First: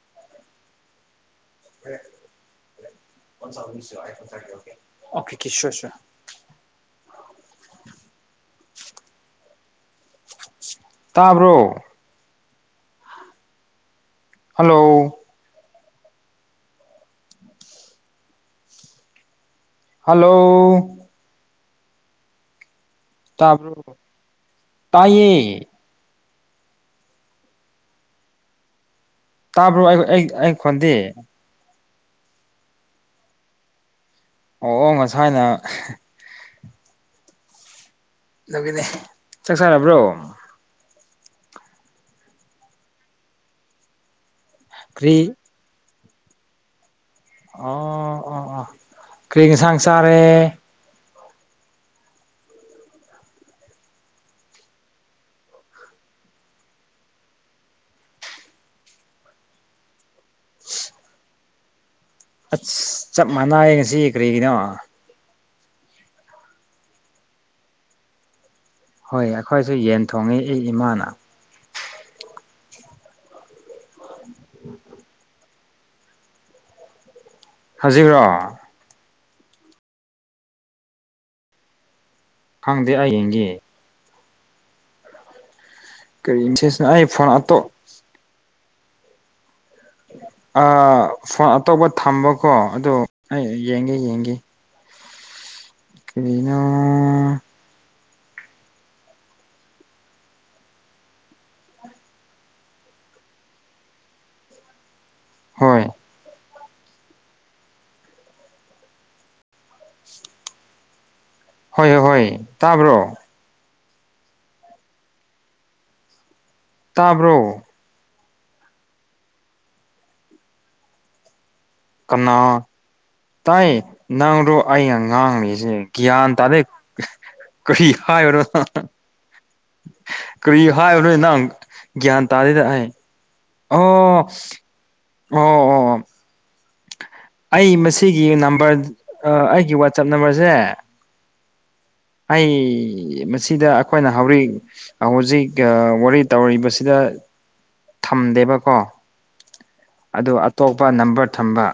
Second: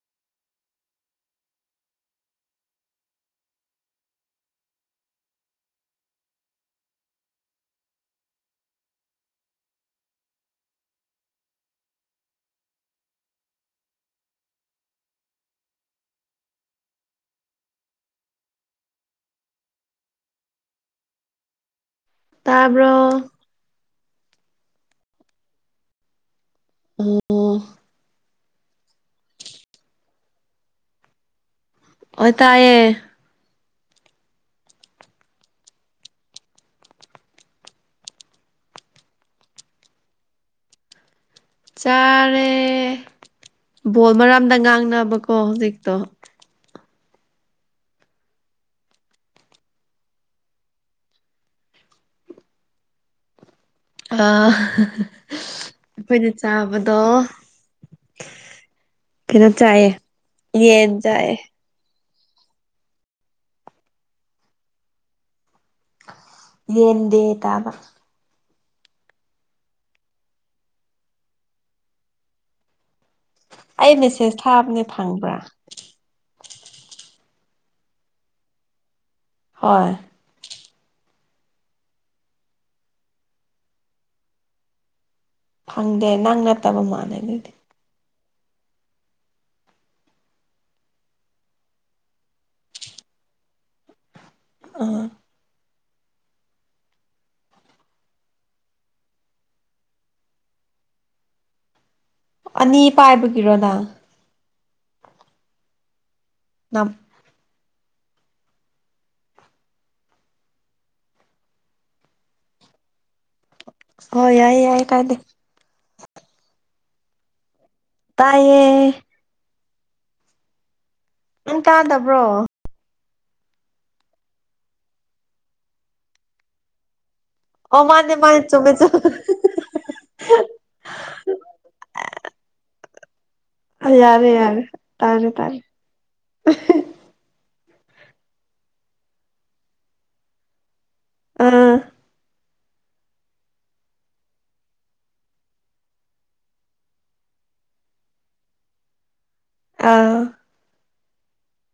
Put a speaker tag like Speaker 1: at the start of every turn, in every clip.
Speaker 1: [inaudible] okay sure sir [inaudible] ꯇꯥꯕ꯭ꯔꯣ hello hello
Speaker 2: ꯇꯥ
Speaker 1: ꯇꯕ꯭ꯔꯣ ꯇꯥꯏꯌꯦ
Speaker 2: ꯑꯣ
Speaker 1: ꯇꯥꯕ꯭ꯔꯣ ꯑꯩ ꯑꯩ ꯈꯣꯟꯗꯤ
Speaker 2: ꯑꯣ ꯇꯥꯏꯌꯦ
Speaker 1: ꯑꯣ ꯑꯣ ꯉꯁꯥꯏꯅ ꯑꯗꯨꯒꯤꯅꯤ ꯆꯥꯛ ꯆꯥꯔꯕ꯭ꯔꯣ
Speaker 2: ꯆꯥꯔꯦ ꯕꯣꯜ ꯃꯔꯝꯗ ꯉꯥꯡꯅꯕꯀꯣ
Speaker 1: ꯀ꯭ꯔꯤ
Speaker 2: ꯍꯧꯖꯤꯛꯇꯣ
Speaker 1: ꯑꯣ ꯑꯣ ꯑꯣ ꯀ꯭ꯔꯤ ꯌꯦꯟꯁꯥꯡ ꯆꯥꯔꯦ
Speaker 2: ꯑꯥ ꯑꯩꯈꯣꯏꯅ ꯆꯥꯕꯗꯣ ꯀꯩꯅꯣ ꯆꯥꯏꯌꯦ ꯌꯦꯟ ꯆꯥꯏꯌꯦ
Speaker 1: ꯑꯁ ꯆꯞ ꯃꯥꯟꯅꯩ ꯉꯁꯤ ꯀꯔꯤꯒꯤꯅꯣ
Speaker 2: ꯌꯦꯟ ꯗꯦ ꯇꯥꯕ
Speaker 1: ꯍꯣꯏ ꯑꯩꯈꯣꯏꯁꯨ ꯌꯦꯟ ꯊꯣꯡꯉꯦ ꯑꯩ ꯏꯃꯥꯅ
Speaker 2: ꯑꯩ ꯃꯦꯁꯦꯁ ꯊꯥꯕꯅꯦ ꯐꯪꯕ꯭ꯔꯥ
Speaker 1: ꯍꯧꯖꯤꯛꯔꯣ
Speaker 2: ꯍꯣꯏ
Speaker 1: ꯈꯪꯗꯦ ꯑꯩ ꯌꯦꯡꯒꯤ
Speaker 2: ꯐꯪꯗꯦ ꯅꯪ
Speaker 1: ꯀꯔꯤ
Speaker 2: ꯅꯠꯇꯕ
Speaker 1: ꯃꯦꯁꯦꯁꯅꯣ ꯑꯩ
Speaker 2: ꯃꯥꯥꯟꯂꯦ
Speaker 1: ꯐꯣꯟ
Speaker 2: ꯑꯗꯨꯗꯤ
Speaker 1: ꯑꯇꯣꯞ ꯑꯥ ꯐꯣꯟ ꯑꯇꯣꯞꯄ ꯊꯝꯕꯀꯣ ꯑꯗꯨ ꯑꯩ ꯌꯦꯡꯒꯦ ꯌꯦꯡꯒꯦ
Speaker 2: ꯑꯥ
Speaker 1: ꯀꯔꯤꯅꯣ
Speaker 2: ꯑꯅꯤ ꯄꯥꯏꯕꯒꯤꯔꯣ ꯅꯪ
Speaker 1: ꯍꯣꯏ
Speaker 2: ꯅꯝ
Speaker 1: ꯍꯣꯏ ꯍꯣꯏ ꯍꯣꯏ ꯇꯥꯕ꯭ꯔꯣ
Speaker 2: ꯍꯣ ꯌꯥꯏꯌꯦ ꯌꯥꯏ ꯀꯥꯏꯗꯦ
Speaker 1: ꯇꯥꯕ꯭ꯔꯣ
Speaker 2: ꯇꯥꯏꯌꯦ ꯅꯪ ꯇꯥꯗꯕ꯭ꯔꯣ
Speaker 1: ꯇꯥꯏ ꯅꯪꯗꯣ ꯑꯩꯅ ꯉꯥꯡꯂꯤꯁꯦ ꯒ꯭ꯌꯥꯟ ꯇꯥꯗꯩ
Speaker 2: ꯑꯣ
Speaker 1: ꯀꯔꯤ
Speaker 2: ꯃꯥꯅꯦ ꯃꯥꯅꯦ
Speaker 1: ꯍꯥꯏꯕ꯭ꯔꯣ ꯅꯣ
Speaker 2: ꯆꯨꯝꯃꯦ
Speaker 1: ꯍꯥꯍꯥ
Speaker 2: ꯆꯨꯝꯃꯦ
Speaker 1: ꯀꯔꯤ ꯍꯥꯏꯕꯅꯣꯅꯦ ꯅꯪ ꯒ꯭ꯌꯥꯟ ꯇꯥꯗꯦꯗ ꯑꯩ
Speaker 2: ꯑꯥ
Speaker 1: ꯑꯣ
Speaker 2: ꯌꯥꯔꯦ ꯌꯥꯔꯦ ꯇꯥꯔꯦ ꯇꯥꯔꯦ ꯑꯍꯤ
Speaker 1: ꯑꯣ ꯑꯣ ꯑꯩ ꯃꯁꯤꯒꯤ ꯅꯝꯕꯔ ꯑꯥ ꯑꯩꯒꯤ ꯋꯥꯆꯞ ꯅꯝꯕꯔꯁꯦ
Speaker 2: ꯑꯥ
Speaker 1: ꯑꯩ ꯃꯁꯤꯗ ꯑꯩꯈꯣꯏꯅ ꯍꯧꯔꯤꯛ ꯍꯧꯖꯤꯛ ꯑꯥ ꯋꯥꯔꯤ ꯇꯧꯔꯤꯕꯁꯤꯗ ꯊꯝꯗꯦꯕꯀꯣ
Speaker 2: ꯑꯥ
Speaker 1: ꯑꯗꯨ ꯑꯇꯣꯞꯄ ꯅꯝꯕꯔ ꯊꯝꯕ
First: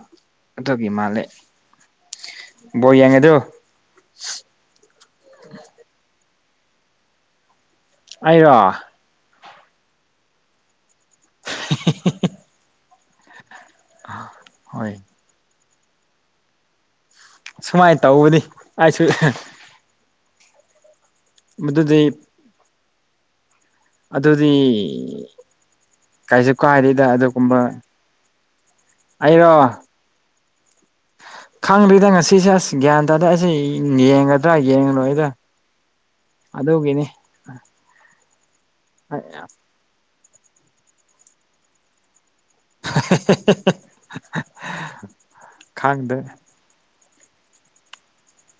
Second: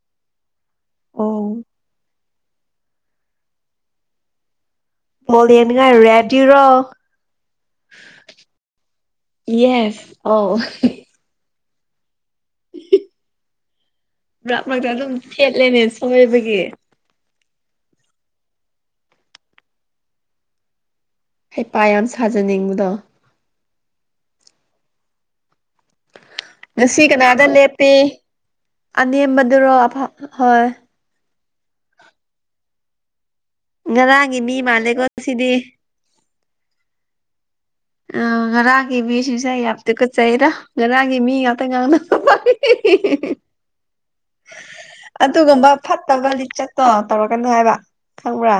Speaker 1: ꯑꯗꯨꯒꯤ ꯃꯥꯜꯂꯦ
Speaker 2: ꯑꯣ
Speaker 1: ꯕꯣꯜ ꯌꯦꯡꯉꯗꯨ
Speaker 2: ꯃꯣꯜ ꯌꯦꯡꯅꯤꯉꯥꯏ ꯔꯦꯗꯤꯔꯣ
Speaker 1: ꯑꯩꯔꯣ
Speaker 2: ꯌꯦꯁ ꯑꯧ
Speaker 1: [inaudible]
Speaker 2: ꯃꯔꯛ ꯃꯔꯛꯇ
Speaker 1: ꯍꯣꯏ
Speaker 2: ꯑꯗꯨꯝ ꯊꯦꯠꯂꯦꯅꯦ ꯁꯣꯏꯕꯒꯤ
Speaker 1: ꯁꯨꯃꯥꯏ ꯇꯧꯕꯅꯤ ꯑꯩꯁꯨ
Speaker 2: ꯍꯩꯄꯥ ꯌꯥꯝ
Speaker 1: ꯃꯗꯨꯗꯤ
Speaker 2: ꯁꯥꯖꯅꯤꯡꯕꯗꯣ
Speaker 1: ꯑꯗꯨꯗꯤ ꯀꯩꯁꯨ
Speaker 2: ꯉꯁꯤ
Speaker 1: ꯀꯥꯏꯗꯦꯗ
Speaker 2: ꯀꯅꯥꯗ
Speaker 1: ꯑꯗꯨꯒꯨꯝꯕ
Speaker 2: ꯂꯦꯞꯄꯦ ꯑꯅꯦꯝꯕꯗꯨꯔꯣ
Speaker 1: ꯑꯩꯔꯣ
Speaker 2: ꯑ ꯐ ꯍꯣꯏ
Speaker 1: ꯈꯪꯗ꯭ꯔꯤꯗ ꯉꯁꯤꯁꯦ ꯑꯁ ꯒ꯭ꯌꯥꯟ ꯇꯥꯗꯦ ꯑꯁꯤ
Speaker 2: ꯉꯔꯥꯡꯒꯤ
Speaker 1: ꯌꯦꯡꯒꯗ꯭ꯔꯥ
Speaker 2: ꯃꯤ ꯃꯥꯜꯂꯦꯀꯣ
Speaker 1: ꯌꯦꯡꯉꯣꯏꯗꯔ
Speaker 2: ꯁꯤꯗꯤ
Speaker 1: ꯑꯗꯨꯒꯤꯅꯦ
Speaker 2: ꯑꯥ ꯉꯔꯥꯡꯒꯤ ꯃꯤꯁꯤꯡꯁꯦ ꯑꯩ ꯌꯥꯝ ꯇꯨꯀꯠꯆꯩꯌꯦꯗ ꯉꯔꯥꯡꯒꯤ ꯃꯤ ꯉꯥꯛꯇ ꯉꯥꯡꯅꯄ ꯑꯗꯨꯒꯨꯝꯕ
Speaker 1: ꯈꯪꯗꯦ
Speaker 2: ꯐꯠꯇꯕ ꯂꯤꯆꯠꯇꯣ ꯇꯧꯔꯛꯀꯅꯨ ꯍꯥꯏꯕ ꯈꯪꯕ꯭ꯔꯥ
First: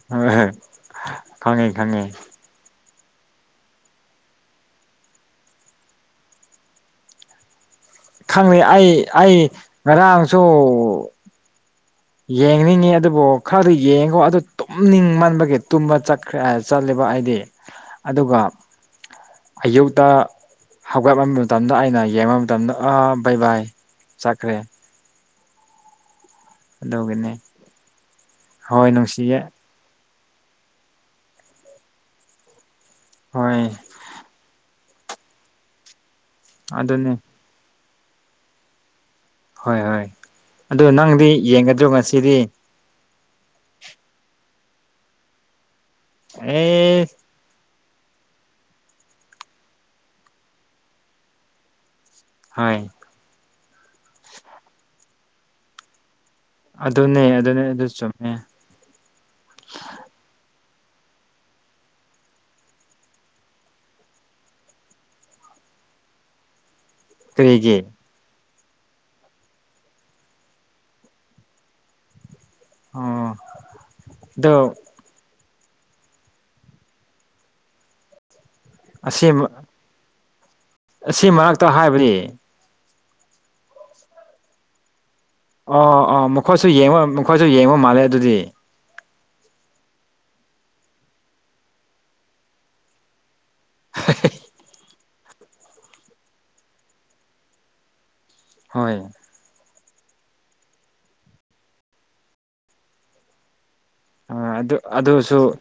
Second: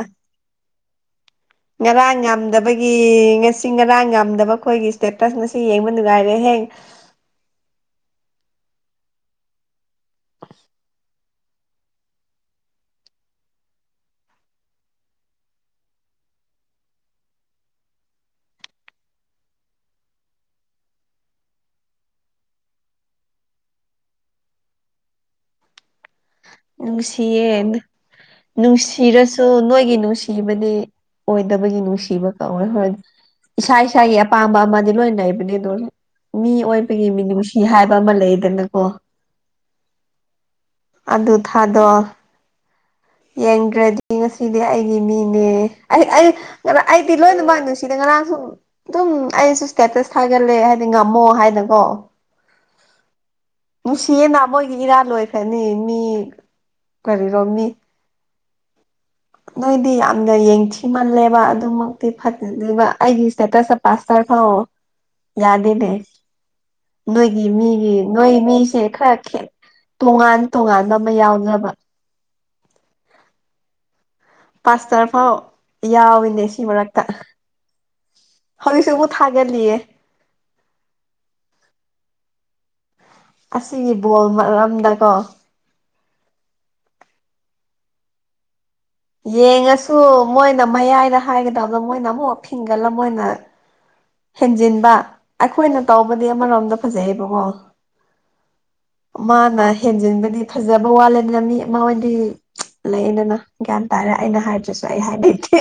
Speaker 1: ꯈꯪꯉꯦ ꯈꯪꯉꯦ
Speaker 2: ꯉꯔꯥꯡ ꯌꯥꯝꯗꯕꯒꯤ ꯀꯤ ꯉꯁꯤ ꯉꯔꯥꯡ ꯉꯝꯗꯕ ꯈꯣꯏꯒꯤ ꯏꯁꯇꯦꯇꯁ ꯉꯁꯤ ꯌꯦꯡꯕ ꯅꯨꯡꯉꯥꯏꯔꯦ ꯍꯦ
Speaker 1: ꯈꯪꯉꯦ ꯑꯩ ꯑꯩ ꯉꯔꯥꯡꯁꯨ ꯌꯦꯡꯅꯤꯡꯉꯤ ꯑꯗꯨꯕꯨ ꯈꯔꯗꯤ ꯌꯦꯡꯉꯦꯀꯣ ꯑꯗꯨ ꯇꯨꯝꯅꯤꯡ ꯃꯟꯕꯒꯤ ꯇꯨꯝꯕ ꯆꯠꯈ꯭ꯔꯦ ꯑꯥ ꯆꯠꯂꯦꯕ ꯄ ꯑꯩꯗꯤ ꯑꯗꯨꯒ ꯑꯌꯨꯛꯇ ꯍꯧꯒꯠꯂꯝꯕ ꯃꯇꯝꯗ ꯑꯩꯅ ꯌꯦꯡꯕ ꯃꯇꯝꯗ ꯑꯥ ꯕꯥꯩ ꯕꯥꯏ ꯆꯠꯈ꯭ꯔꯦ ꯑꯗꯨꯒꯤꯅꯤ
Speaker 2: ꯅꯨꯡꯁꯤꯌꯦ
Speaker 1: ꯍꯣꯏ ꯅꯨꯡꯁꯤꯌꯦ
Speaker 2: ꯅꯨꯡꯁꯤꯔꯁꯨ ꯅꯣꯏꯒꯤ ꯅꯨꯡꯁꯤ ꯀꯤꯕꯗꯤ ꯑꯣꯏꯗꯕꯒꯤ ꯅꯨꯡ ꯁꯤꯕ ꯀꯧꯋꯦ ꯍꯣꯏ
Speaker 1: ꯍꯣꯏ
Speaker 2: ꯏꯁꯥ ꯏꯁꯥꯒꯤ ꯑꯄꯥꯝꯕ ꯑꯃꯗꯤ ꯂꯣꯏ ꯂꯩꯕꯅꯦ ꯑꯗꯨ ꯃꯤ ꯑꯣꯏꯕꯒꯤ
Speaker 1: ꯑꯗꯨꯅꯤ
Speaker 2: ꯃꯤꯅꯨꯡꯁꯤ ꯍꯥꯏꯕ ꯑꯃ ꯂꯩꯗꯅꯀꯣ
Speaker 1: ꯍꯣꯏ ꯍꯣꯏ ꯑꯗꯨ ꯅꯪꯗꯤ ꯌꯦꯡꯒꯗ꯭ꯔꯣ ꯉꯁꯤꯗꯤ
Speaker 2: ꯌꯦꯡꯗ꯭ꯔꯗꯤ ꯉꯁꯤꯗꯤ ꯑꯩꯒꯤ ꯃꯤꯅꯦ ꯑꯩ ꯑꯩ ꯉꯥ
Speaker 1: ꯑꯦ
Speaker 2: ꯑꯩꯗꯤ ꯂꯣꯏꯅ ꯃꯥꯛ ꯅꯨꯡꯁꯤ ꯁꯤꯗ ꯉꯔꯥꯡꯁꯨ ꯑꯗꯨꯝ ꯑꯩꯁꯨ ꯏꯁꯇꯦꯇꯁ ꯊꯥꯒꯠꯂꯦ ꯍꯥꯏꯗꯤ ꯉꯝꯃꯣ ꯍꯥꯏꯅꯀꯣ
Speaker 1: ꯍꯣꯏ
Speaker 2: ꯅꯨꯡꯁꯤꯌꯦꯅ ꯃꯣꯏꯒꯤ ꯏꯔꯥꯜ ꯂꯣꯏꯈ꯭ꯔꯅꯤ ꯃꯤ
Speaker 1: ꯑꯗꯨꯅꯦ
Speaker 2: ꯀꯔꯤꯔꯣ
Speaker 1: ꯑꯗꯨꯅꯦ
Speaker 2: ꯃꯤ
Speaker 1: ꯑꯗꯨ ꯆꯨꯝꯃꯦ
Speaker 2: ꯅꯣꯏꯗꯤ ꯌꯥꯝꯅ ꯌꯦꯡꯊꯤꯃꯜꯂꯦꯕ ꯑꯗꯨꯃꯛꯇꯤ ꯐꯠꯇꯕ ꯑꯩꯒꯤ ꯏꯁꯇꯦꯇꯁ ꯄꯁ ꯐꯥꯎ ꯌꯥꯗꯦꯅꯦ ꯅꯣꯏꯒꯤ
Speaker 1: ꯀꯔꯤꯒꯤ
Speaker 2: ꯃꯤꯒꯤ ꯅꯣꯏ ꯃꯤ ꯁꯦ ꯈꯔ ꯈꯦ ꯇꯣꯉꯥꯟ ꯇꯣꯉꯥꯟꯕ ꯑꯃ ꯌꯥꯎꯅꯕ
Speaker 1: ꯑꯣ ꯑꯗꯣ
Speaker 2: ꯄꯥꯁꯇꯔ ꯐꯥꯎ ꯌꯥꯎꯏꯤꯅꯦ ꯁꯤ ꯃꯔꯛꯇ ꯍꯧꯖꯤꯛꯁꯨ ꯑꯃꯨꯛ
Speaker 1: ꯑꯁꯤ ꯃꯥ
Speaker 2: ꯊꯥꯒꯠꯂꯤꯌꯦ
Speaker 1: ꯑꯁꯤ ꯃꯔꯛꯇ ꯍꯥꯏꯕꯗꯤ
Speaker 2: ꯑꯁꯤꯒꯤ ꯕꯣꯜ ꯃꯔꯝꯗꯀꯣ
Speaker 1: ꯑꯣ ꯑꯣ ꯃꯈꯣꯏꯁꯨ ꯌꯦꯡꯕ ꯃꯈꯣꯏꯁꯨ ꯌꯦꯡꯕ ꯃꯥꯜꯂꯦ ꯑꯗꯨꯗꯤ
Speaker 2: ꯌꯦꯡꯉꯁꯨ ꯃꯣꯏꯅ ꯃꯌꯥꯏꯗ ꯍꯥꯏꯒꯗꯕꯗ ꯃꯣꯏꯅ ꯑꯃꯨꯛ ꯐꯤꯡꯒꯜꯂ ꯃꯣꯏꯅ ꯍꯦꯟꯖꯤꯟꯕ ꯑꯩꯈꯣꯏꯅ ꯇꯧꯕꯗꯤ ꯑꯃꯔꯣꯝꯗ ꯐꯖꯩꯌꯦꯕꯀꯣ
Speaker 1: ꯍꯣꯏ
Speaker 2: ꯃꯥꯅ ꯍꯦꯟ ꯊꯦꯟꯖꯤꯟꯕꯗꯤ ꯐꯖꯕ ꯋꯥꯠꯂꯦꯅ ꯃꯤ ꯑꯃꯍꯣꯏꯗꯤ ꯂꯩꯌꯦꯗꯅ ꯒ꯭ꯌꯥꯟ ꯇꯥꯔꯦ ꯑꯩꯅ
Speaker 1: ꯑꯗꯨ
Speaker 2: ꯍꯥꯏꯗ꯭ꯔꯁꯨ ꯑꯩ
Speaker 1: ꯑꯗꯨꯁꯨ
Speaker 2: ꯍꯥꯏꯅꯤꯡꯒꯦ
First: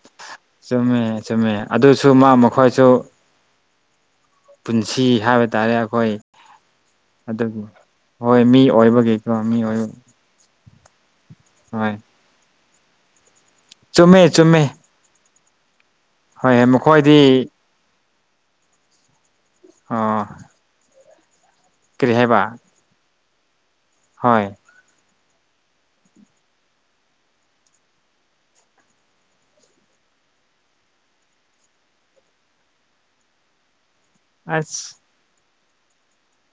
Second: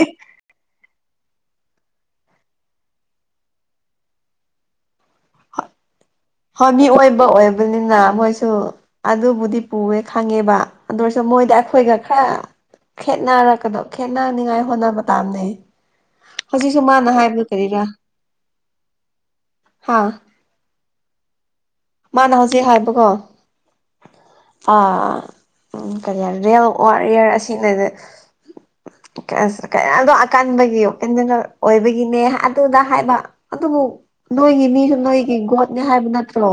Speaker 1: ꯆꯨꯝꯃꯦ ꯆꯨꯝꯃꯦ ꯑꯗꯨꯁꯨ ꯃꯥ ꯃꯈꯣꯏꯁꯨ ꯄꯨꯟꯁꯤ ꯍꯥꯏꯕ ꯇꯥꯔꯦ ꯑꯩꯈꯣꯏ
Speaker 2: ꯍꯣꯏ ꯃꯤ ꯑꯣꯏꯕ
Speaker 1: ꯑꯗꯨꯒꯤ
Speaker 2: ꯑꯣꯏꯕꯅꯤꯅ
Speaker 1: ꯍꯣꯏ
Speaker 2: ꯃꯣꯏꯁꯨ
Speaker 1: ꯃꯤ ꯑꯣꯏꯕꯒꯤꯀꯣ
Speaker 2: ꯑꯗꯨꯕꯨꯗꯤ
Speaker 1: ꯃꯤ ꯑꯣꯏꯕ
Speaker 2: ꯄꯨꯋꯦ ꯈꯪꯉꯦꯕ ꯑꯗꯨ ꯑꯣ ꯃꯣꯏꯗ
Speaker 1: ꯍꯣꯏ
Speaker 2: ꯑꯩꯈꯣꯏꯒ ꯈꯔ ꯈꯦꯠꯅꯔꯛꯀꯗꯣ
Speaker 1: ꯆꯨꯝꯃꯦ
Speaker 2: ꯈꯦꯠꯅꯅꯤꯉꯥꯏ
Speaker 1: ꯆꯨꯝꯃꯦ
Speaker 2: ꯍꯣꯠꯅꯕ ꯇꯥꯝꯅꯦ
Speaker 1: ꯍꯣꯏ
Speaker 2: ꯍꯧꯖꯤꯛꯁꯨ ꯃꯥꯅ ꯍꯥꯏꯕꯗꯨ
Speaker 1: ꯃꯈꯣꯏꯗꯤ
Speaker 2: ꯀꯔꯤꯔꯥ ꯍꯥ
Speaker 1: ꯑꯥ
Speaker 2: ꯃꯥꯅ ꯍꯧꯖꯤꯛ ꯍꯥꯏꯕꯀꯣ
Speaker 1: ꯍꯣꯏ
Speaker 2: ꯑꯥ ꯎꯝ ꯀꯔꯤ ꯍꯥꯏ ꯔꯤꯌꯦꯜ ꯋꯥꯔꯤꯌꯔ ꯑꯁꯤꯅꯗꯤ ꯀꯩꯅꯗꯣ ꯑꯀꯟꯕꯒꯤ ꯑꯣꯏꯕꯒꯤꯅꯦ ꯑꯗꯨꯗ ꯍꯥꯏꯕ ꯑꯗꯨꯕꯨ ꯅꯣꯏꯒꯤ
Speaker 1: ꯑꯁ
Speaker 2: ꯃꯤꯁꯨ ꯅꯣꯏꯒꯤ ꯒꯣꯠꯅꯦ ꯍꯥꯏꯕ ꯅꯠꯇ꯭ꯔꯣ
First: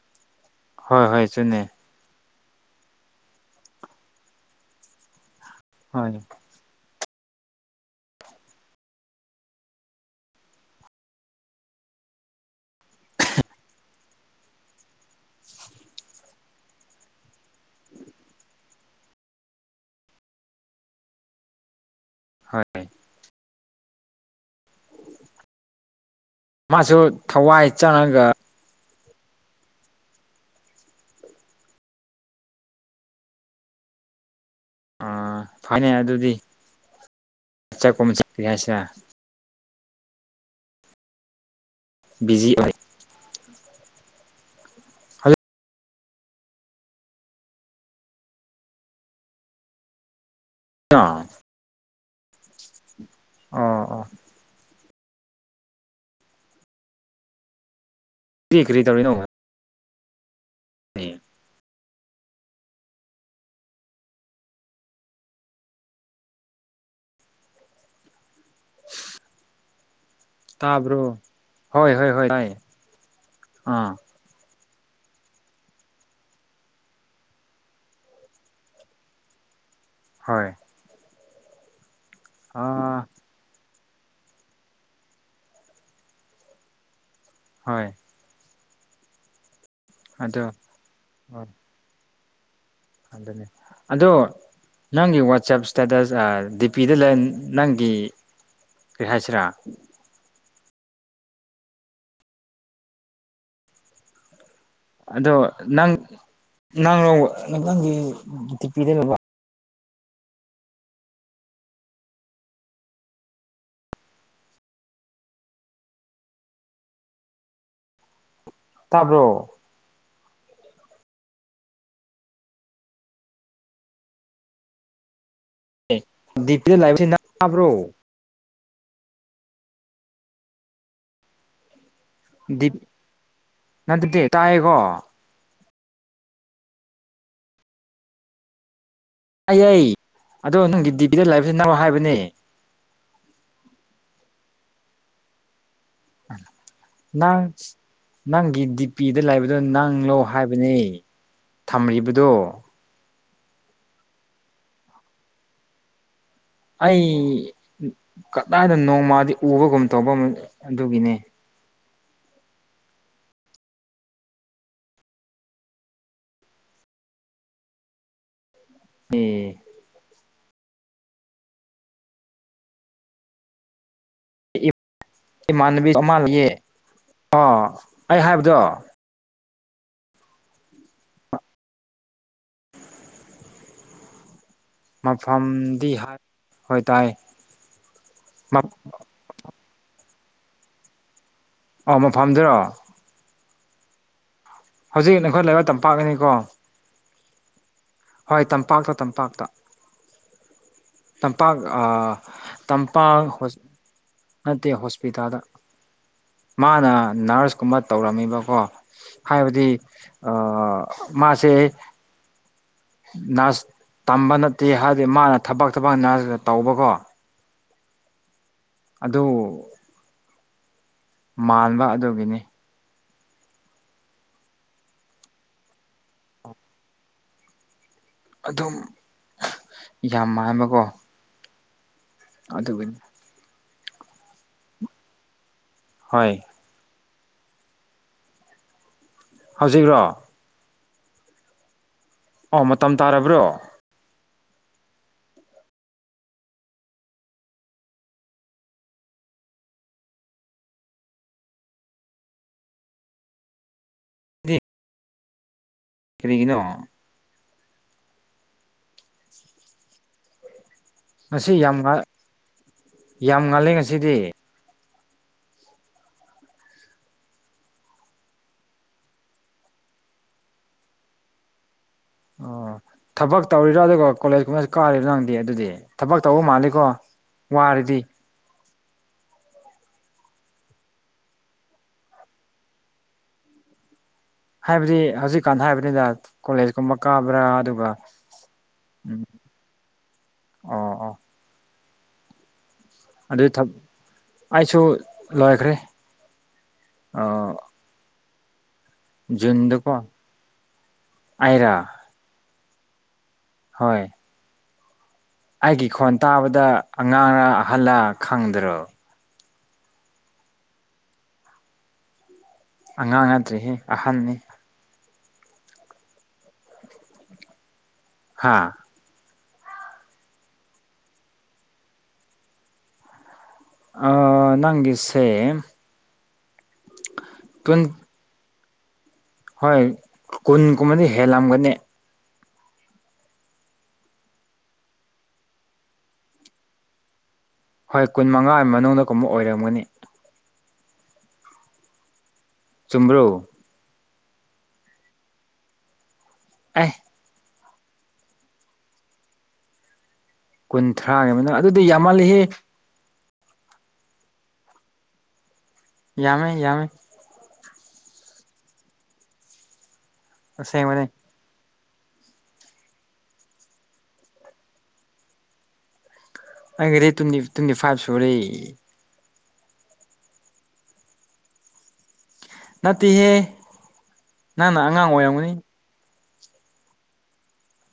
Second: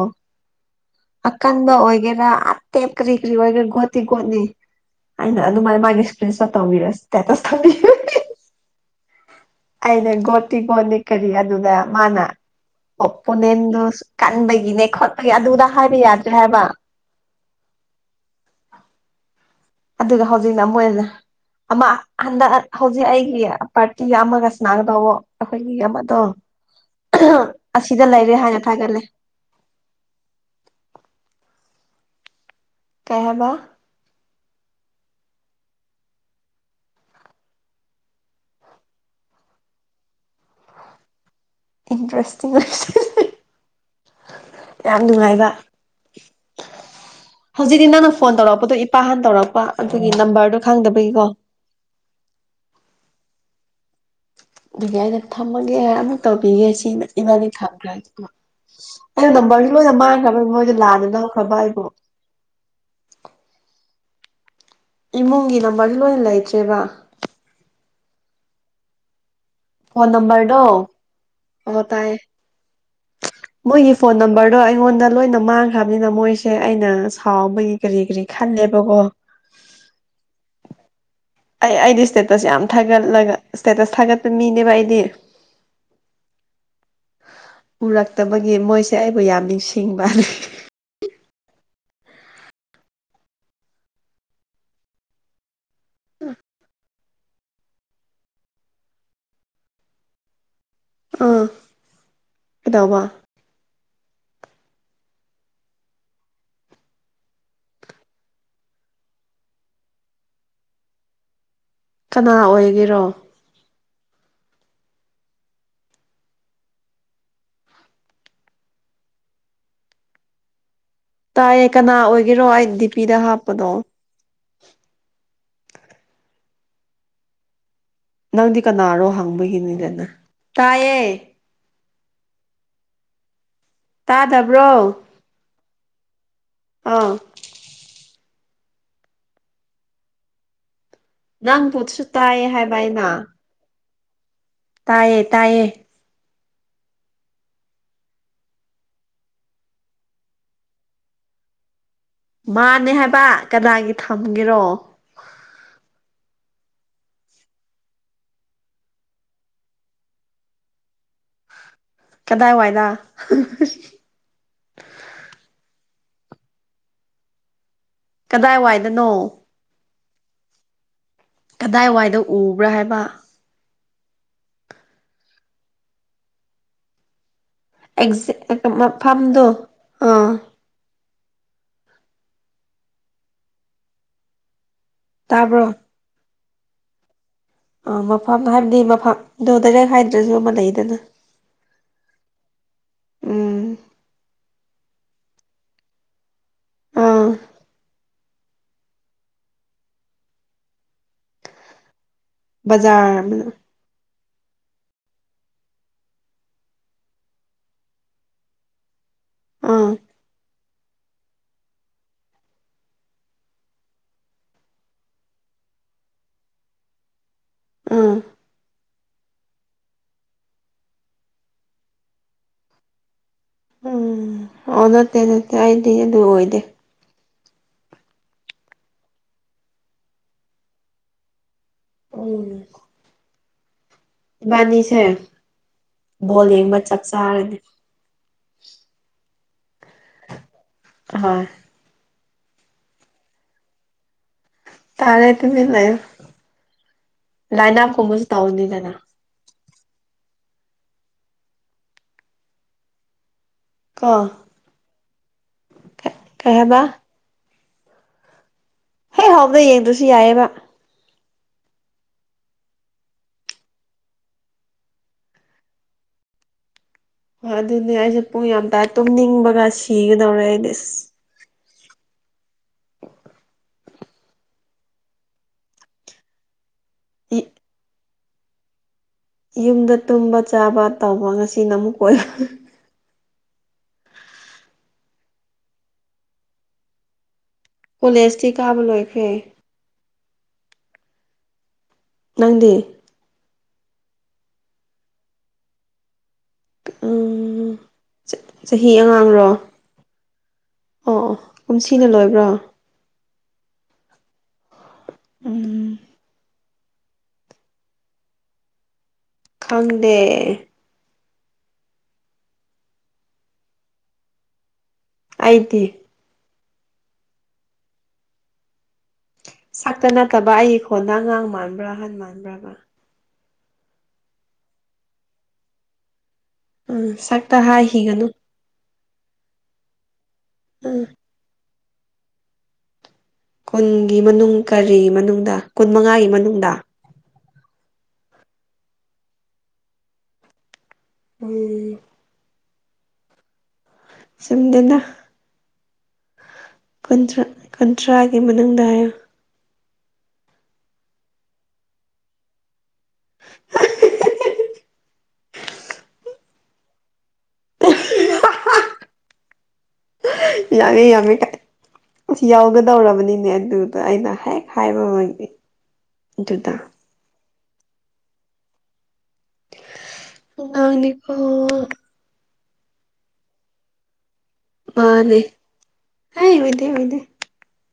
Speaker 1: ꯍꯣꯏ ꯍꯣꯏ ꯆꯨꯝꯃꯦ
Speaker 2: ꯑꯀꯟꯕ ꯑꯣꯏꯒꯦꯔꯥ ꯑꯥ ꯇꯦꯞ ꯀꯔꯤ ꯀꯔꯤ ꯑꯣꯏ ꯒꯣꯠꯇꯤ ꯒꯣꯠꯅꯤ ꯑꯩꯅ ꯑꯗꯨꯃꯥꯏꯅ ꯃꯥꯒꯤ
Speaker 1: ꯍꯣꯏ
Speaker 2: ꯑꯦꯛꯁꯄꯤꯔꯤꯟꯁꯇ ꯇꯧꯕꯤꯔꯁꯤ ꯁꯇꯦꯇꯁ ꯊꯝꯕꯤ [unintelligible] ꯑꯩꯅ ꯒꯣꯠꯇꯤ ꯒꯣꯠꯅꯤ ꯀꯔꯤ ꯑꯗꯨꯗ ꯃꯥꯅ ꯑꯣꯄꯣꯅꯦꯟꯗꯨ ꯀꯟꯕꯒꯤꯅꯦ ꯈꯣꯠꯄꯒꯤ ꯑꯗꯨꯗ ꯍꯥꯏꯕ ꯌꯥꯗ꯭ꯔꯦ ꯍꯥꯏꯕ ꯑꯗꯨꯒ ꯍꯧꯖꯤꯛꯅ ꯑꯃꯣꯏꯅ ꯑꯃ ꯍꯟꯗꯛ
Speaker 1: ꯍꯣꯏ
Speaker 2: ꯍꯧꯖꯤꯛ ꯑꯩꯒꯤ ꯄꯥꯔꯇꯤꯒ ꯑꯃꯒ ꯅꯥ ꯇꯧꯕ ꯑꯩꯈꯣꯏꯒꯤ ꯑꯃꯗꯣ
Speaker 1: ꯃꯥꯁꯨ ꯊꯋꯥꯏ
Speaker 2: ꯑꯁꯤꯗ
Speaker 1: ꯆꯪꯉꯒ
Speaker 2: ꯂꯩꯔꯦ ꯍꯥꯏꯅ ꯊꯥꯒꯠꯂꯦ ꯀꯩꯪ ꯍꯥꯏꯕ
Speaker 1: ꯑꯥ ꯐꯩꯅꯦ ꯑꯗꯨꯗꯤ ꯆꯠꯄꯣ ꯑꯃ ꯆꯠꯀꯦ ꯍꯥꯏꯁꯤꯔ ꯕꯤꯖꯤ
Speaker 2: ꯏꯟꯇꯔꯦꯁꯇꯤꯡ
Speaker 1: ꯑꯣꯏ
Speaker 2: ꯂꯁ ꯌꯥꯝ
Speaker 1: ꯍꯧꯖꯤꯛꯔꯣ
Speaker 2: ꯅꯨꯡꯉꯥꯏꯕ ꯍꯧꯖꯤꯛꯇꯤ ꯅꯪꯅ ꯐꯣꯟ ꯇꯧꯔꯛꯄꯗꯣ ꯏꯄꯥ ꯍꯥꯟ ꯇꯧꯔꯛꯄ ꯑꯗꯨꯒꯤ ꯅꯝꯕꯔꯗꯣ ꯈꯪꯗꯕꯒꯤꯀꯣ
Speaker 1: ꯑꯣ ꯑꯣ
Speaker 2: ꯑꯗꯨꯒꯤ ꯑꯩꯅ ꯊꯝꯃꯒꯦ ꯑꯃ ꯇꯧꯕꯤꯒꯦ ꯁꯤꯃ ꯏꯃꯗꯤ ꯊꯝꯈ꯭ꯔꯁꯦ
Speaker 1: ꯀꯔꯤ ꯀꯔꯤ ꯇꯧꯔꯤꯅꯣ
Speaker 2: ꯑꯩ ꯅꯝꯕꯔꯁ ꯂꯣꯏꯅ ꯃꯥꯡꯈ꯭ꯔꯕ ꯃꯣꯏꯗꯤ ꯂꯥꯟꯅ ꯂꯧꯈ꯭ꯔꯕ ꯑꯩꯕꯨ ꯏꯃꯨꯡꯒꯤ ꯅꯝꯕꯔꯖꯨ ꯂꯣꯏꯅ ꯂꯩꯇ꯭ꯔꯦꯕ
Speaker 1: [unintelligible]
Speaker 2: ꯐꯣꯟ ꯅꯝꯕꯔꯗꯣ
Speaker 1: ꯇꯥꯕ꯭ꯔꯣ
Speaker 2: ꯑꯣ
Speaker 1: ꯍꯣꯏ ꯍꯣꯏ
Speaker 2: ꯇꯥꯏꯌꯦ
Speaker 1: ꯍꯣꯏ
Speaker 2: ꯃꯣꯏꯒꯤ
Speaker 1: ꯑꯥ
Speaker 2: ꯐꯣꯟ ꯅꯝꯕꯔ ꯑꯗꯣ ꯑꯩꯉꯣꯟꯗ ꯂꯣꯏꯅ ꯃꯥꯡꯈ꯭ꯔꯕꯅꯤꯅ ꯃꯣꯏꯁꯦ ꯑꯩꯅ ꯁꯥꯎꯕꯒꯤ ꯀꯔꯤ ꯀꯔꯤ ꯈꯜꯂꯦꯕꯀꯣ
Speaker 1: ꯍꯣꯏ
Speaker 2: ꯑꯩ ꯑꯩꯗꯤ ꯏꯁꯇꯦꯇꯁ ꯌꯥꯝ
Speaker 1: ꯑꯥ
Speaker 2: ꯊꯥꯒꯠꯂꯒ ꯏꯁꯇꯦꯇꯁ ꯊꯥꯒꯠꯄ ꯃꯤꯅꯦꯕ ꯑꯩꯗꯤ
Speaker 1: ꯍꯣꯏ
Speaker 2: ꯎꯔꯛꯇꯕꯩ ꯒꯤ ꯃꯣꯏꯁꯦ ꯑꯩꯕꯨ ꯌꯥꯝ ꯅꯤꯡꯁꯤꯡꯕꯅꯦ
Speaker 1: ꯑꯗꯣ ꯑꯗꯨꯅꯦ ꯑꯗꯣ ꯅꯪꯒꯤ ꯋꯥꯆꯦꯞ ꯏꯁꯇꯦꯇꯁ ꯑꯥ ꯗꯤꯄꯤꯗ ꯂꯟ ꯅꯪꯒꯤ ꯀꯔꯤ ꯍꯥꯏꯁꯤꯔ
Speaker 2: ꯑꯥ ꯀꯗꯧꯕ
Speaker 1: ꯑꯗꯣ ꯅꯪ ꯅꯪ ꯔꯣ ꯅꯪꯒꯤ ꯇꯤꯄꯤꯗ ꯂꯕ
Speaker 2: ꯀꯅꯥ ꯑꯣꯏꯒꯦꯔꯣ
Speaker 1: ꯇꯥꯕ꯭ꯔꯣ
Speaker 2: ꯇꯥꯏꯌꯦ ꯀꯅꯥ ꯑꯣꯏꯒꯦꯔꯣ ꯑꯩ ꯗꯤꯄꯤꯗ ꯍꯥꯞꯄꯗꯣ
Speaker 1: [unintelligible]
Speaker 2: ꯅꯪꯗꯤ ꯀꯅꯥꯔꯣ ꯍꯪꯕꯒꯤꯅꯤꯗꯅ ꯇꯥꯏꯌꯦ
Speaker 1: ꯗꯤꯞ ꯅꯕꯗꯤ
Speaker 2: ꯇꯥꯗꯕ꯭ꯔꯣ
Speaker 1: ꯇꯥꯏꯑꯦꯀꯣ
Speaker 2: ꯑꯥ
Speaker 1: ꯑꯩ ꯑꯩ ꯑꯗꯣ ꯅꯪꯒꯤ ꯗꯤꯕꯤꯗ ꯂꯩꯕꯁꯤ ꯅꯪ
Speaker 2: ꯅꯪꯕꯨꯁꯨ
Speaker 1: ꯍꯥꯏꯕꯅꯦ
Speaker 2: ꯇꯥꯏꯌꯦ ꯍꯥꯏꯕ ꯑꯩꯅ ꯇꯥꯏꯌꯦ ꯇꯥꯏꯌꯦ
Speaker 1: [inaudible] ꯅꯪ ꯅꯪꯒꯤ ꯗꯤꯄꯤꯗ ꯂꯩꯕꯗꯣ ꯅꯪꯂꯣ ꯍꯥꯏꯕꯅꯦ ꯊꯝꯔꯤꯕꯗꯣ
Speaker 2: ꯃꯥꯅꯦ ꯍꯥꯏꯕ ꯀꯅꯥꯒꯤ ꯊꯝꯒꯦꯔꯣ
Speaker 1: ꯑꯩ ꯀꯗꯥꯏꯗꯅꯣ ꯃꯗꯤ ꯎꯕꯒꯨꯝ ꯇꯧꯕ ꯑꯗꯨꯒꯤꯅꯦ
Speaker 2: ꯀꯗꯥꯏ ꯋꯥꯏꯗ ꯀꯗꯥꯏ ꯋꯥꯏꯗꯅꯣ
Speaker 1: ꯑꯦ
Speaker 2: ꯀꯗꯥꯏꯋꯥꯏꯗ ꯎꯕ꯭ꯔꯥ ꯍꯥꯏꯕ
Speaker 1: ꯏꯃꯥꯅꯥꯕꯤ ꯑꯃꯥ ꯂꯩꯌꯦ ꯑꯣ ꯑꯩ ꯍꯥꯏꯕꯗꯣ
Speaker 2: ꯑꯦꯛꯖꯦꯛ ꯃꯐꯝꯗꯣ ꯑꯥ ꯇꯥꯕ꯭ꯔꯣ
Speaker 1: ꯃꯐꯝꯗꯤ ꯍꯣꯏ ꯇꯥꯏ
Speaker 2: ꯑꯥ ꯃꯐꯝ ꯍꯥꯏꯕꯗꯤ ꯃꯐꯝ ꯗꯣ ꯗꯥꯏꯔꯦꯛ ꯍꯥꯏꯗ꯭ꯔꯁꯨ ꯑꯃ ꯂꯩꯗꯅ
Speaker 1: ꯑꯣ ꯃꯐꯝꯗꯨꯔꯣ
Speaker 2: ꯎꯝ
Speaker 1: ꯍꯧꯖꯤꯛ ꯅꯈꯣꯏ ꯂꯩꯕ ꯇꯝꯄꯥꯛꯇꯅꯤꯀꯣ
Speaker 2: ꯑꯥ
Speaker 1: ꯍꯣꯏ ꯇꯝꯄꯥꯛꯇ ꯇꯝꯄꯥꯛꯇ ꯇꯝꯄꯥꯛ ꯑ ꯇꯝꯄꯥꯛ
Speaker 2: ꯕꯖꯥꯔ ꯑꯃ
Speaker 1: ꯍꯣꯁ ꯅꯠꯇꯦ ꯍꯣꯁꯄꯤꯇꯥꯜꯗ ꯃꯥꯅ ꯅꯔꯁꯀꯨꯝꯕ ꯇꯧꯔꯝꯃꯤꯕꯀꯣ ꯍꯥꯏꯕꯗꯤ
Speaker 2: ꯑꯥ
Speaker 1: ꯑꯥ ꯃꯥꯁꯦ ꯅꯔꯁ ꯇꯝꯕ ꯅꯠꯇꯦ ꯍꯥꯏꯗꯤ ꯃꯥꯅ ꯊꯕꯛ ꯊꯕꯛ ꯅꯔꯁ ꯇꯧꯕꯀꯣ
Speaker 2: ꯑꯥ
Speaker 1: ꯑꯗꯨ ꯃꯥꯟꯕ ꯑꯗꯨꯒꯤꯅꯤ
Speaker 2: ꯎꯝ ꯑꯣ ꯅꯠꯇꯦ ꯅꯠꯇꯦ ꯑꯩꯗꯤ ꯑꯗꯨ ꯑꯣꯏꯗꯦ
Speaker 1: ꯑꯗꯨꯝ ꯌꯥꯝ ꯃꯥꯟꯕꯀꯣ ꯑꯗꯨꯒꯤꯅꯤ
Speaker 2: [inaudible] ꯏꯕꯥꯅꯤꯁꯦ
Speaker 1: ꯍꯣꯏ
Speaker 2: ꯕꯣꯜ ꯌꯦꯡꯕ ꯆꯠ ꯆꯥꯔꯗꯤ
Speaker 1: ꯍꯧꯖꯤꯛꯔꯣ
Speaker 2: [unintelligible]
Speaker 1: ꯑꯣ ꯃꯇꯝ ꯇꯥꯔꯕ꯭ꯔꯣ
Speaker 2: ꯇꯥꯔꯦ ꯇꯨꯃꯤꯟ ꯂꯩꯎ ꯂꯥꯏꯅꯞ ꯀꯨꯝꯕꯁꯨ ꯇꯥꯎꯅꯤꯗꯅ ꯀꯣ ꯀꯩ
Speaker 1: ꯀꯔꯤꯒꯤꯅꯣ
Speaker 2: ꯍꯥꯏꯕ ꯍꯦ ꯍꯧꯕꯗ ꯌꯦꯡꯗꯔꯁꯨ ꯌꯥꯏꯑꯦꯕ
Speaker 1: ꯉꯁꯤ ꯌꯥꯝ ꯉ ꯌꯥꯝ ꯉꯥꯂꯦ ꯉꯁꯤꯗꯤ
Speaker 2: ꯑꯗꯨꯅꯦ ꯑꯩꯁꯨ ꯄꯨꯡ ꯌꯥꯝ ꯇꯥꯏ ꯇꯨꯝꯅꯤꯡꯕꯒ ꯁꯤꯒꯗꯧꯔꯦ ꯑꯩꯗꯤ ꯁ
Speaker 1: ꯑꯣ ꯊꯕꯛ ꯇꯧꯔꯤꯔꯣ ꯑꯗꯨꯒ ꯀꯣꯂꯦꯖꯀꯨꯝꯕꯁꯨ ꯀꯥꯔꯤꯕꯔ ꯅꯪꯗꯤ ꯑꯗꯨꯗꯤ ꯊꯕꯛ ꯇꯧꯕ ꯃꯥꯜꯂꯦꯀꯣ ꯋꯥꯔꯗꯤ
Speaker 2: ꯌꯨꯝꯗ ꯇꯨꯝꯕ ꯆꯥꯕ ꯇꯧꯕ ꯉꯁꯤꯅ ꯑꯃꯨꯛ ꯀꯣꯏꯕ
Speaker 1: ꯍꯥꯏꯕꯗꯤ ꯍꯧꯖꯤꯛꯀꯥꯟ ꯍꯥꯏꯕꯅꯤꯅ ꯀꯣꯂꯦꯖ ꯀꯨꯝꯕ ꯀꯕ꯭ꯔꯥ ꯑꯗꯨ
Speaker 2: ꯀꯣꯂꯦꯖꯇꯤ ꯀꯥꯕ ꯂꯣꯏꯈ꯭ꯔꯦ
Speaker 1: ꯑꯣ ꯑꯣ
Speaker 2: ꯅꯪꯗꯤ
Speaker 1: ꯑꯗꯨ ꯊꯞ ꯑꯩꯁꯨ ꯂꯣꯏꯈ꯭ꯔꯦ ꯑꯣ
Speaker 2: ꯆ ꯆꯍꯤ ꯑꯉꯥꯡꯔꯣ ꯑꯣ ꯑꯣ
Speaker 1: ꯑꯩꯔꯥ
Speaker 2: ꯀꯨꯝꯁꯤꯅ ꯂꯣꯏꯕ꯭ꯔꯣ
Speaker 1: ꯍꯣꯏ ꯑꯩꯒꯤ
Speaker 2: ꯎꯝ
Speaker 1: ꯈꯣꯟ ꯇꯥꯕꯗ ꯑꯉꯥꯡꯔ ꯑꯥꯍꯜꯂ ꯈꯪꯗ꯭ꯔꯣ
Speaker 2: ꯈꯪꯗꯦ
Speaker 1: ꯑꯉꯥꯡ ꯅꯠꯇ꯭ꯔꯦꯍꯦ ꯑꯍꯟꯅꯦ
Speaker 2: ꯑꯩꯗꯤ
Speaker 1: ꯍꯥꯥ
Speaker 2: ꯁꯛꯇ ꯅꯠꯇꯕ ꯑꯩꯒꯤ ꯈꯣꯟꯗ ꯑꯉꯥꯡ ꯃꯥꯟꯕ꯭ꯔꯥ ꯑꯍꯟ ꯃꯥꯟꯕ꯭ꯔꯕ
Speaker 1: ꯑꯥ ꯅꯪꯒꯤꯁꯦ
Speaker 2: ꯎꯝ ꯁꯛꯇ
Speaker 1: ꯇꯨꯟ
Speaker 2: ꯍꯥꯏꯈꯤꯒꯅꯨ
Speaker 1: ꯍꯣꯏ ꯀꯨꯟ
Speaker 2: ꯎꯝ
Speaker 1: ꯀꯨꯝꯕꯗꯤ ꯍꯦꯜꯂꯝꯒꯅꯤ
Speaker 2: ꯀꯨꯟꯒꯤ ꯃꯅꯨꯡ ꯀꯔꯤ ꯃꯅꯨꯡꯗ ꯀꯨꯟ ꯃꯉꯥꯒꯤ ꯃꯅꯨꯡꯗ
Speaker 1: ꯍꯣꯏ ꯀꯨꯟ ꯃꯉꯥꯒꯤ ꯃꯅꯨꯡꯗ ꯀꯨꯝꯕ ꯑꯣꯏꯔꯝꯒꯅꯤ
Speaker 2: [unintelligible]
Speaker 1: ꯆꯨꯝꯕ꯭ꯔꯣ
Speaker 2: ꯆꯨꯝꯗꯦꯗ
Speaker 1: ꯑꯦ
Speaker 2: ꯨꯀꯨꯟꯊ꯭ꯔꯥ ꯀꯨꯟꯊ꯭ꯔꯥꯒꯤ ꯃꯅꯨꯡꯗ ꯍꯥꯏꯌꯨ
Speaker 1: ꯀꯨꯟꯊ꯭ꯔꯥꯒꯤ ꯃꯅꯨꯡ ꯑꯗꯨꯗꯤ ꯌꯥꯝꯃꯜꯂꯤꯍꯦ ꯌꯥꯝꯃꯦ ꯌꯥꯝꯃꯦ
Speaker 2: [unintelligible] [unintelligible]
Speaker 1: ꯑꯁꯦꯡꯕꯅꯦ
Speaker 2: ꯑꯁ ꯌꯥꯎꯒꯗꯧꯔꯕꯅꯤꯅꯦ ꯑꯗꯨꯗ ꯑꯩꯅ ꯍꯦꯛ ꯍꯥꯏꯕꯃ
Speaker 1: ꯑꯩꯒꯤꯗꯤ ꯇꯨꯗꯤ ꯇꯨꯡꯗꯤ ꯐꯥꯏꯕ ꯁꯨꯔꯦ
Speaker 2: ꯑꯉꯥꯡꯅꯤꯀꯣ
Speaker 1: ꯅꯠꯇꯦꯍꯦ ꯅꯪꯅ ꯑꯉꯥꯡ ꯑꯣꯏꯔꯝꯒꯅꯤ
Speaker 2: ꯍꯥꯏ ꯑꯣꯏꯗꯦ ꯑꯣꯏꯗꯦ